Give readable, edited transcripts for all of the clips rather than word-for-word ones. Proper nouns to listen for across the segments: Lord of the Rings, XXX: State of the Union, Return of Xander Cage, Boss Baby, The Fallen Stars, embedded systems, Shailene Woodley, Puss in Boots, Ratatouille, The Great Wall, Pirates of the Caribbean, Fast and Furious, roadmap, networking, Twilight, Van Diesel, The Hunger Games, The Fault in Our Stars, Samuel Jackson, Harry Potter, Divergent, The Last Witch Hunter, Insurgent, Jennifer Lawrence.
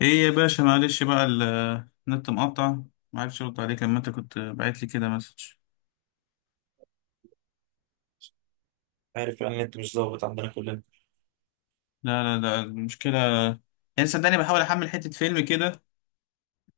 ايه يا باشا، معلش بقى. النت مقطع، ما عرفتش ارد عليك لما انت كنت باعت لي كده مسج. عارف يعني انت مش ظابط عندنا كلنا. لا لا لا، المشكله يعني صدقني بحاول احمل حته فيلم كده.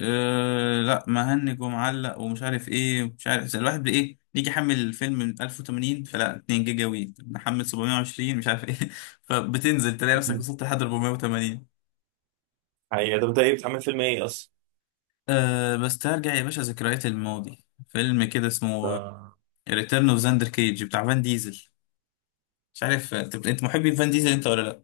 لا، مهنج ومعلق ومش عارف ايه، مش عارف. زي الواحد بايه يجي يحمل الفيلم من 1080، فلا 2 جيجا وي نحمل 720، مش عارف ايه فبتنزل تلاقي نفسك وصلت لحد 480. هي ده بدأ ايه؟ بتعمل فيلم ايه اصلا؟ بس ترجع يا باشا ذكريات الماضي، فيلم كده اسمه ده- ريتيرن اوف زاندر كيج بتاع فان ديزل. مش عارف انت محبي فان ديزل انت ولا لا.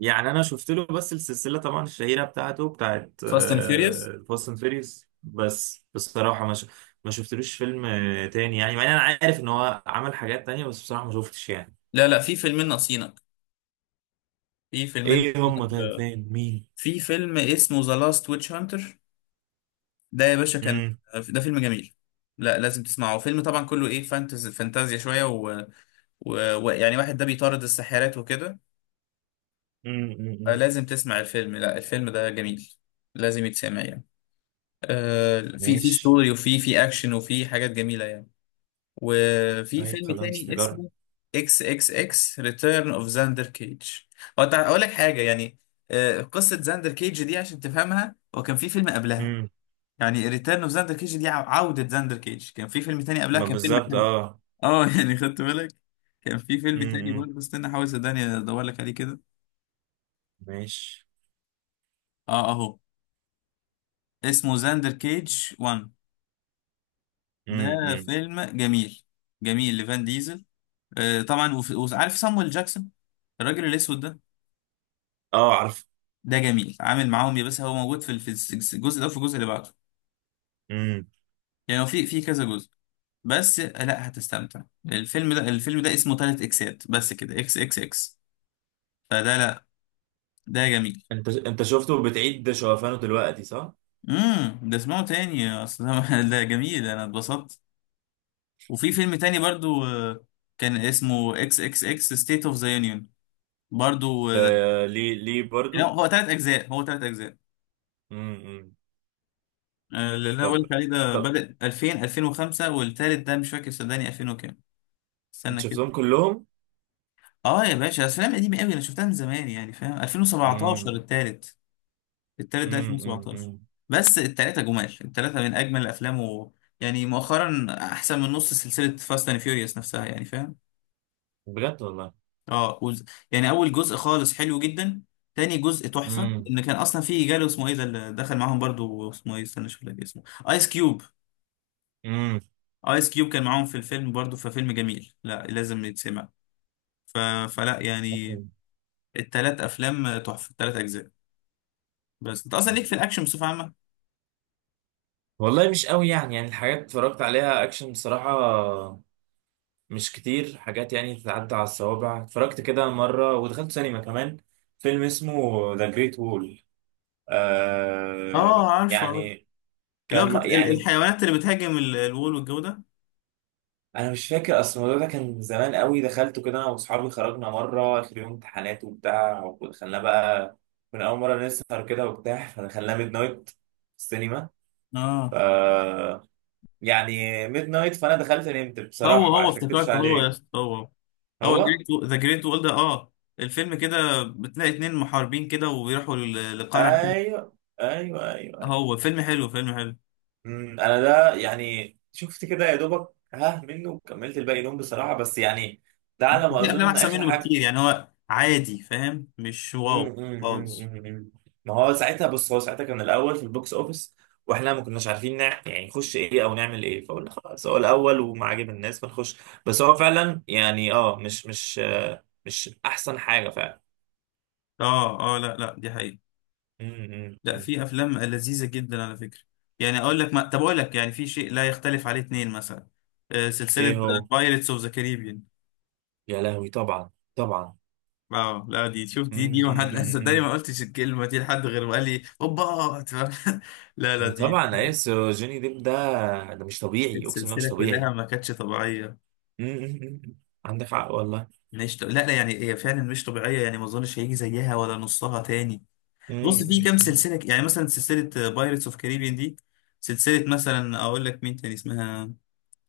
يعني انا شفت له، بس السلسله طبعا الشهيره بتاعته بتاعت فاست اند فيوريوس. فاست اند فيريوس. بس بصراحه ما شفتلوش فيلم تاني، يعني مع ان انا عارف ان هو عمل حاجات تانية، بس بصراحه ما شفتش يعني. لا لا، في فيلمين ناقصينك، في فيلمين ايه هم؟ طيب، ناقصينك. فين؟ مين؟ في فيلم اسمه ذا لاست ويتش هانتر، ده يا باشا كان، امم، ده فيلم جميل. لا، لازم تسمعه، فيلم طبعا كله ايه، فانتازيا شويه ويعني، و... ويعني واحد ده بيطارد الساحرات وكده. امم، امم. لازم تسمع الفيلم، لا الفيلم ده جميل، لازم يتسمع يعني. في في ماشي. ستوري وفي في اكشن، وفي حاجات جميله يعني. وفي طيب فيلم خلاص تاني نجرب. اسمه اكس اكس اكس ريتيرن اوف زاندر كيج. اقول لك حاجه يعني، قصه زاندر كيج دي عشان تفهمها، هو كان في فيلم قبلها. امم. يعني ريتيرن اوف زاندر كيج دي عوده زاندر كيج، كان في فيلم تاني قبلها، ما كان فيلم بالظبط، حلو. اه. اه يعني خدت بالك؟ كان في فيلم تاني امم. برضه، استنى احاول صدقني ادور لك عليه كده. ماشي. اه، اهو، اسمه زاندر كيج 1، ده امم. فيلم جميل، جميل لفان ديزل. طبعا، وعارف صامويل جاكسون الراجل الاسود ده، اه عارف. ده جميل عامل معاهم، يا بس هو موجود في الجزء ده وفي الجزء اللي بعده. امم. يعني هو في كذا جزء. بس لا، هتستمتع، الفيلم ده اسمه تلات اكسات بس كده، اكس اكس اكس. فده لا، ده جميل. انت شفته بتعيد شوفانه دلوقتي، صح؟ ده اسمعه تاني، اصل ده ده جميل، انا اتبسطت. وفي فيلم تاني برضو، كان اسمه اكس اكس اكس ستيت اوف ذا يونيون، برضو. آه، ليه؟ ليه يعني برضو؟ هو تلات اجزاء، هو تلات اجزاء. امم. اللي انا طب قلت عليه ده طب بدأ 2000، 2005، والتالت ده مش فاكر صدقني، 2000 وكام. انت استنى شفتهم كده. كلهم؟ اه يا باشا، افلام قديمه قوي، انا شفتها من زمان يعني فاهم. 2017 امم، التالت، التالت ده 2017. امم. بس التلاته جمال، التلاته من اجمل الافلام. يعني مؤخرا احسن من نص سلسله فاست اند فيوريوس نفسها، يعني فاهم. بجد والله. اه وز... يعني اول جزء خالص حلو جدا، تاني جزء تحفه. امم، ان كان اصلا فيه جاله اسمه ايه ده اللي دخل معاهم برضو، اسمه ايه، استنى اشوف لك اسمه. ايس كيوب. امم. ايس كيوب كان معاهم في الفيلم برضو، ففيلم جميل، لا لازم يتسمع. ف... فلا يعني، التلات افلام تحفه، التلات اجزاء. بس انت اصلا ليك في الاكشن بصفه عامه. والله مش قوي يعني الحاجات اتفرجت عليها اكشن بصراحة. مش كتير حاجات يعني تتعدى على الصوابع. اتفرجت كده مرة، ودخلت سينما كمان فيلم اسمه ذا جريت وول، آه اه، عارفه عارفه. يعني اللي هو كان يعني، الحيوانات اللي بتهاجم الوول والجو ده. انا مش فاكر، اصل الموضوع ده كان من زمان قوي. دخلته كده انا واصحابي، خرجنا مره اخر يوم امتحانات وبتاع، ودخلنا بقى من اول مره نسهر كده وبتاع، فدخلنا ميد نايت السينما. ف اه، يعني ميد نايت، فانا دخلت نمت هو بصراحه هو عشان اكدبش افتكرته، هو يا عليك. اسطى، هو، هو، هو. ذا جريت وول ده، اه. الفيلم كده بتلاقي اتنين محاربين كده، ويروحوا لقلعة كده. ايوه، ايوه، ايوه، ايوه. هو فيلم حلو، فيلم حلو. انا ده يعني شفت كده يا دوبك ها منه، وكملت الباقي نوم بصراحه، بس يعني ده على ما في افلام اظن احسن اخر منه حاجه. بكتير، يعني هو عادي فاهم، مش مم، واو مم، خالص. مم، مم. ما هو ساعتها بص، هو ساعتها كان الاول في البوكس اوفيس، واحنا ما كناش عارفين يعني نخش ايه او نعمل ايه، فقلنا خلاص هو الاول وما عجب الناس فنخش. بس هو فعلا يعني اه، مش مش مش احسن حاجه فعلا. اه اه، لا لا، دي حقيقة. مم، مم، لا، مم. في افلام لذيذه جدا على فكره. يعني اقول لك ما... طب اقول لك، يعني في شيء لا يختلف عليه اتنين، مثلا سلسله ايه هو؟ بايرتس اوف ذا كاريبيان. يا لهوي طبعا، طبعا. اه لا، دي، شوف، مم، دي ما مم، حد مم، صدقني ما مم. قلتش الكلمه دي لحد غير وقال لي اوبا. لا لا، ما دي طبعا ايس جوني ديب ده، ده مش طبيعي، اقسم بالله السلسله مش كلها طبيعي. ما كانتش طبيعيه. مم، مم، مم. عندك حق والله. مش ط... لا لا، يعني هي فعلا مش طبيعيه، يعني ما اظنش هيجي زيها ولا نصها تاني. مم، بص، في مم، كام مم. سلسله يعني مثلا سلسله بايرتس اوف كاريبيان دي. سلسله مثلا اقول لك مين تاني اسمها،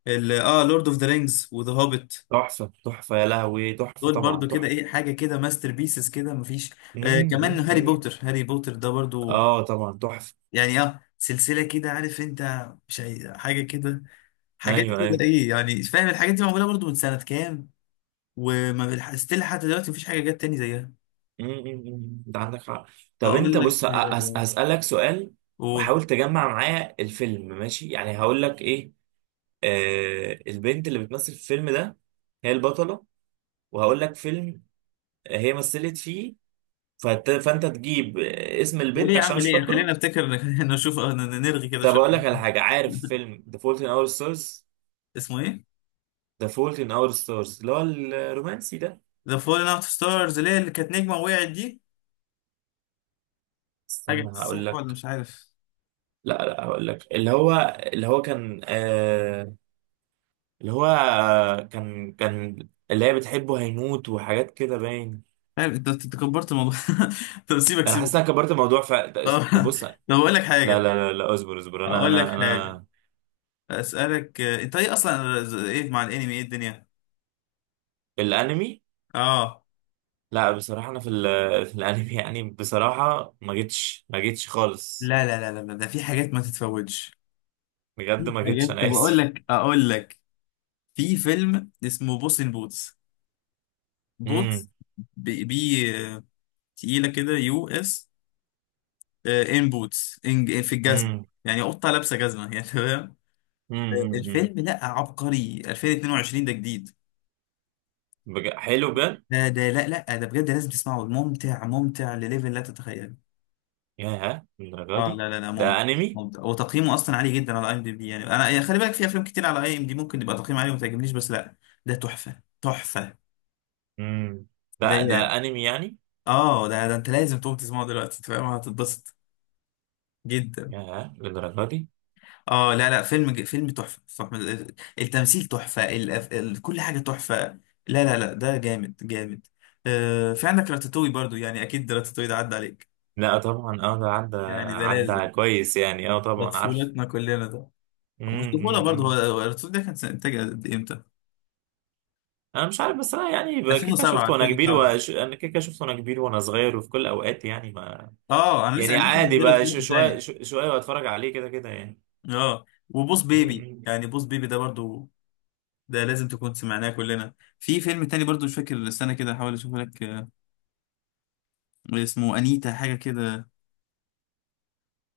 لورد اوف ذا رينجز وذا هوبيت. تحفه تحفه، يا لهوي تحفه، دول طبعا برضو كده تحفه. ايه، حاجه كده ماستر بيسز كده مفيش. مم، مم، كمان هاري مم. بوتر، هاري بوتر ده برضو. اه طبعا تحفه. يعني سلسله كده، عارف انت، مش حاجه كده، حاجات ايوه، كده ايوه. ايه يعني فاهم، الحاجات دي معموله برضو من سنه كام، وما ستيل حتى دلوقتي مفيش حاجه جت تاني زيها. مم، مم، مم. انت عندك حق. طب انت اقول لك، بص، هسألك سؤال، قول. وحاول تجمع معايا الفيلم، ماشي؟ يعني هقول لك ايه. البنت اللي بتمثل في الفيلم ده، هي البطله. وهقول لك فيلم هي مثلت فيه، فانت تجيب اسم وليه البنت يا عشان عم، مش ليه، فاكره. خلينا نفتكر خلينا نشوف، نرغي كده طب شويه. اقول لك على حاجه، عارف فيلم The Fault in Our Stars؟ اسمه ايه؟ The Fault in Our Stars اللي هو الرومانسي ده. ذا فولن اوت ستارز، اللي هي اللي كانت نجمه وقعت دي، حاجه استنى هقول صح ولا لك. مش عارف. لا، لا، هقول لك اللي هو، اللي هو كان. اللي هو كان اللي هي بتحبه هيموت، وحاجات كده باين. عارف، انت كبرت الموضوع. طب سيبك انا سيبك. حاسس إن انا كبرت الموضوع، طب، بص لا. طب اقول لك لا، حاجه، لا، لا، اصبر اصبر، انا اقول لك انا حاجه، انا اسالك، انت ايه اصلا، ايه مع الانمي، ايه الدنيا. الانمي. اه لا بصراحة انا في الانمي يعني بصراحة ما جيتش خالص. لا لا لا لا، ده في حاجات ما تتفوتش، بجد في ما حاجات، جيتش، طب انا اقول اسف. لك، اقول لك في فيلم اسمه بوس ان بوتس، امم، بوتس. بي, بي. آه، تقيله كده، US. ان بوتس، إن في الجزمه، امم، يعني قطه لابسه جزمه يعني تمام. امم، امم، الفيلم لا عبقري، 2022 ده جديد. حلو بجد. ده لا لا، ده بجد لازم تسمعه، ممتع ممتع لليفل، لا تتخيله. ياه، للدرجة اه دي؟ لا لا لا، ممتع، ده انمي؟ ممتع، وتقييمه اصلا عالي جدا على IMDb. يعني انا يعني خلي بالك، في افلام كتير على IMD ممكن يبقى تقييم عالي وما تعجبنيش، بس لا، ده تحفه، تحفه امم. ده ده. انمي يعني؟ اه، ده انت لازم تقوم تسمعه دلوقتي انت فاهم، هتتبسط جدا. ياه للدرجة دي؟ اه لا لا، فيلم فيلم تحفه، تحفة. التمثيل تحفه، كل حاجه تحفه. لا لا لا، ده جامد جامد. في عندك راتاتوي برضو، يعني اكيد راتاتوي ده عدى عليك، لا طبعا اه، ده عدى. يعني ده لازم، عدى كويس يعني، اه ده طبعا عارف. طفولتنا كلنا ده. مش طفوله برضه، هو امم. هو الرسول ده كان سنة انتاج قد إيه؟ امتى؟ انا مش عارف، بس انا يعني بقى كيكه 2007، شفته وانا كبير 2007. انا كيكه شفته وانا كبير وانا صغير وفي كل الاوقات، يعني ما، اه، انا لسه يعني انا لسه عادي صغير بقى، سمعته شويه تاني. شويه، واتفرج عليه كده كده يعني. اه وبوس بيبي، امم. يعني بوس بيبي ده برضه، ده لازم تكون سمعناه كلنا. في فيلم تاني برضه مش فاكر السنه كده، هحاول اشوف لك، اسمه انيتا حاجه كده،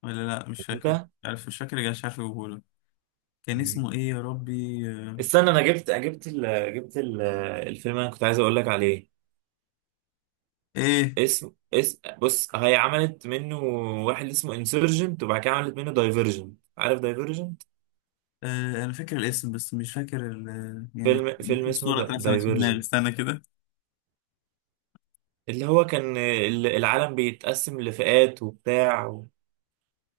ولا لا مش فاكره، انت. عارف مش فاكر، مش عارف اجيبهولك. كان مم. اسمه ايه يا ربي، استنى، انا جبت جبت الفيلم اللي انا كنت عايز اقول لك عليه. ايه. اسم اس بص، هي عملت منه واحد اسمه انسرجنت، وبعد كده عملت منه دايفرجنت. عارف دايفرجنت؟ انا فاكر الاسم بس مش فاكر يعني فيلم فيلم في اسمه صوره اترسمت في دماغي، دايفرجن، استنى كده. اللي هو كان العالم بيتقسم لفئات وبتاع،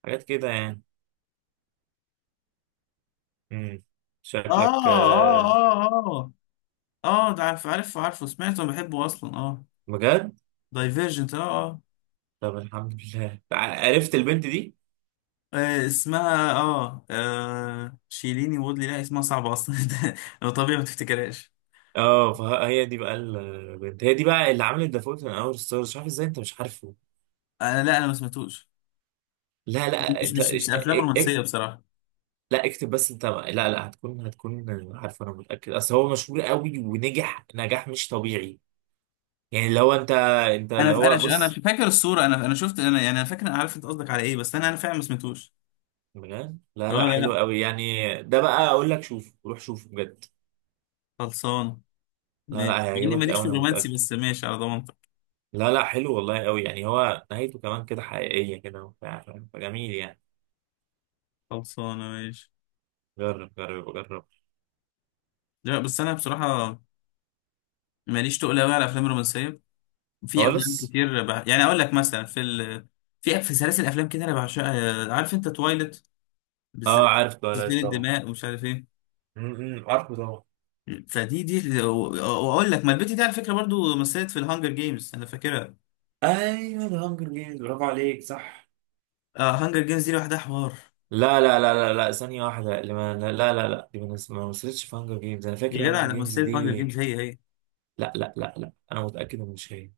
وحاجات كده يعني. امم. اه شكلك. اه اه اه اه، ده عارف، عارفه سمعته، بحبه اصلا اه. بجد؟ دايفيرجنت، اه. اه. طب الحمد لله، عرفت البنت دي. اسمها اه شيليني وودلي، لا اسمها صعبة اصلا ده لو طبيعي ما تفتكرهاش. اه، فهي دي بقى البنت، هي دي بقى اللي عملت دافوت من اول ستارز. مش عارف ازاي انت مش عارفه. انا، لا، انا ما سمعتوش. لا، لا، انت مش افلام رومانسية بصراحة. لا اكتب بس، انت، لا، لا، هتكون عارفه. انا متاكد اصل هو مشهور قوي ونجح نجاح مش طبيعي، يعني اللي هو، انت اللي هو انا بص. فاكر الصورة، انا شفت، انا يعني انا فاكر، انا عارف انت قصدك على ايه، بس انا فعلا ما سمعتوش. بجد لا، اه لا، لا حلو لا، قوي يعني. ده بقى اقول لك، شوف روح شوفه بجد. خلصان، لا، لا، ماشي، مع اني هيعجبك ماليش قوي في انا الرومانسي متأكد. بس ماشي على ضمانتك. لا، لا، حلو والله قوي يعني، هو نهايته كمان كده حقيقية كده وبتاع، فاهم؟ فجميل يعني. خلصانة ماشي. جرب، جرب، جرب. لا بس انا بصراحة ماليش تقل قوي على الافلام الرومانسية. في افلام خالص. كتير يعني اقول لك مثلا في في في سلاسل افلام كده انا بعشقها، عارف انت تويلت اه، بالذات، عارف غسيل تويلايت طبعا. الدماء ومش عارف ايه. م- م، عارفه طبعا. فدي دي و- واقول لك، ما البت دي على فكره برضو مثلت في الهانجر جيمز، انا فاكرها. ايوه، ده هانجر جيمز، برافو عليك، صح. آه هانجر جيمز دي لوحدها حوار. لا، لا، لا، لا، لا، ثانية واحدة، اللي ما، لا، لا، لا، لا، دي ما مثلتش في هانجر جيمز. انا يا فاكر هانجر جدع انا جيمز مثلت هانجر دي. جيمز، هي هي. لا، لا، لا، لا، انا متأكد ان مش هي.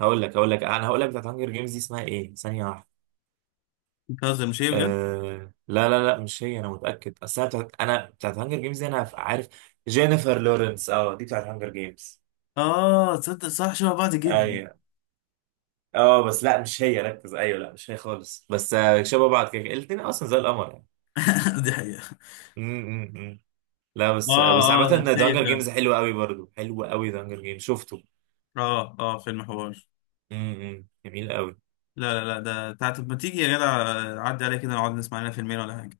هقول لك انا هقول لك بتاعت هانجر جيمز دي اسمها ايه، ثانية واحدة. بتهزر، مش هي بجد؟ آه لا، لا، لا، مش هي انا متاكد. اصل انا بتاعت هانجر جيمز دي انا عارف. جينيفر لورنس، اه دي بتاعت هانجر جيمز. اه تصدق، صح، شبه بعض جدا. ايوه. اه بس لا، مش هي، ركز. ايوه لا، مش هي خالص. بس آه شبه بعض كده، الاثنين اصلا زي القمر يعني. دي حقيقه. م، م، م. لا بس آه، بس عامه، اه اه، هي دانجر جيمز فعلا. حلو قوي برضو، حلو قوي دانجر جيمز شفته. اه اه، فيلم حوار. م، م. جميل قوي. لا لا لا، ده تعالى، طب ما تيجي يا جدع، عدي عليك كده نقعد نسمع لنا فيلمين ولا حاجه.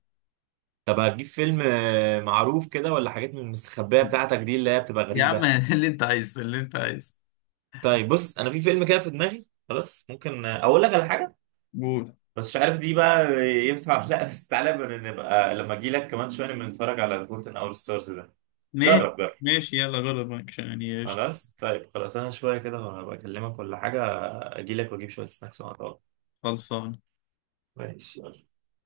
طب هتجيب فيلم معروف كده ولا حاجات من المستخبيه بتاعتك دي، اللي هي بتبقى يا عم غريبه؟ اللي انت عايزه، اللي انت عايزه. طيب بص، انا في فيلم كده في دماغي خلاص، ممكن اقول لك على حاجه، قول. بس مش عارف دي بقى ينفع ولا لا. بس تعالى بقى، نبقى لما اجي لك كمان شويه نبقى نتفرج على فولت ان اور ستارز ده. ماشي جرب، جرب. ماشي، يلا جرب معاك يعني، قشطة، خلاص طيب خلاص، انا شويه كده هبقى اكلمك ولا حاجه، اجي لك واجيب شويه سناكس ونقعد. خلصان. ماشي، يلا.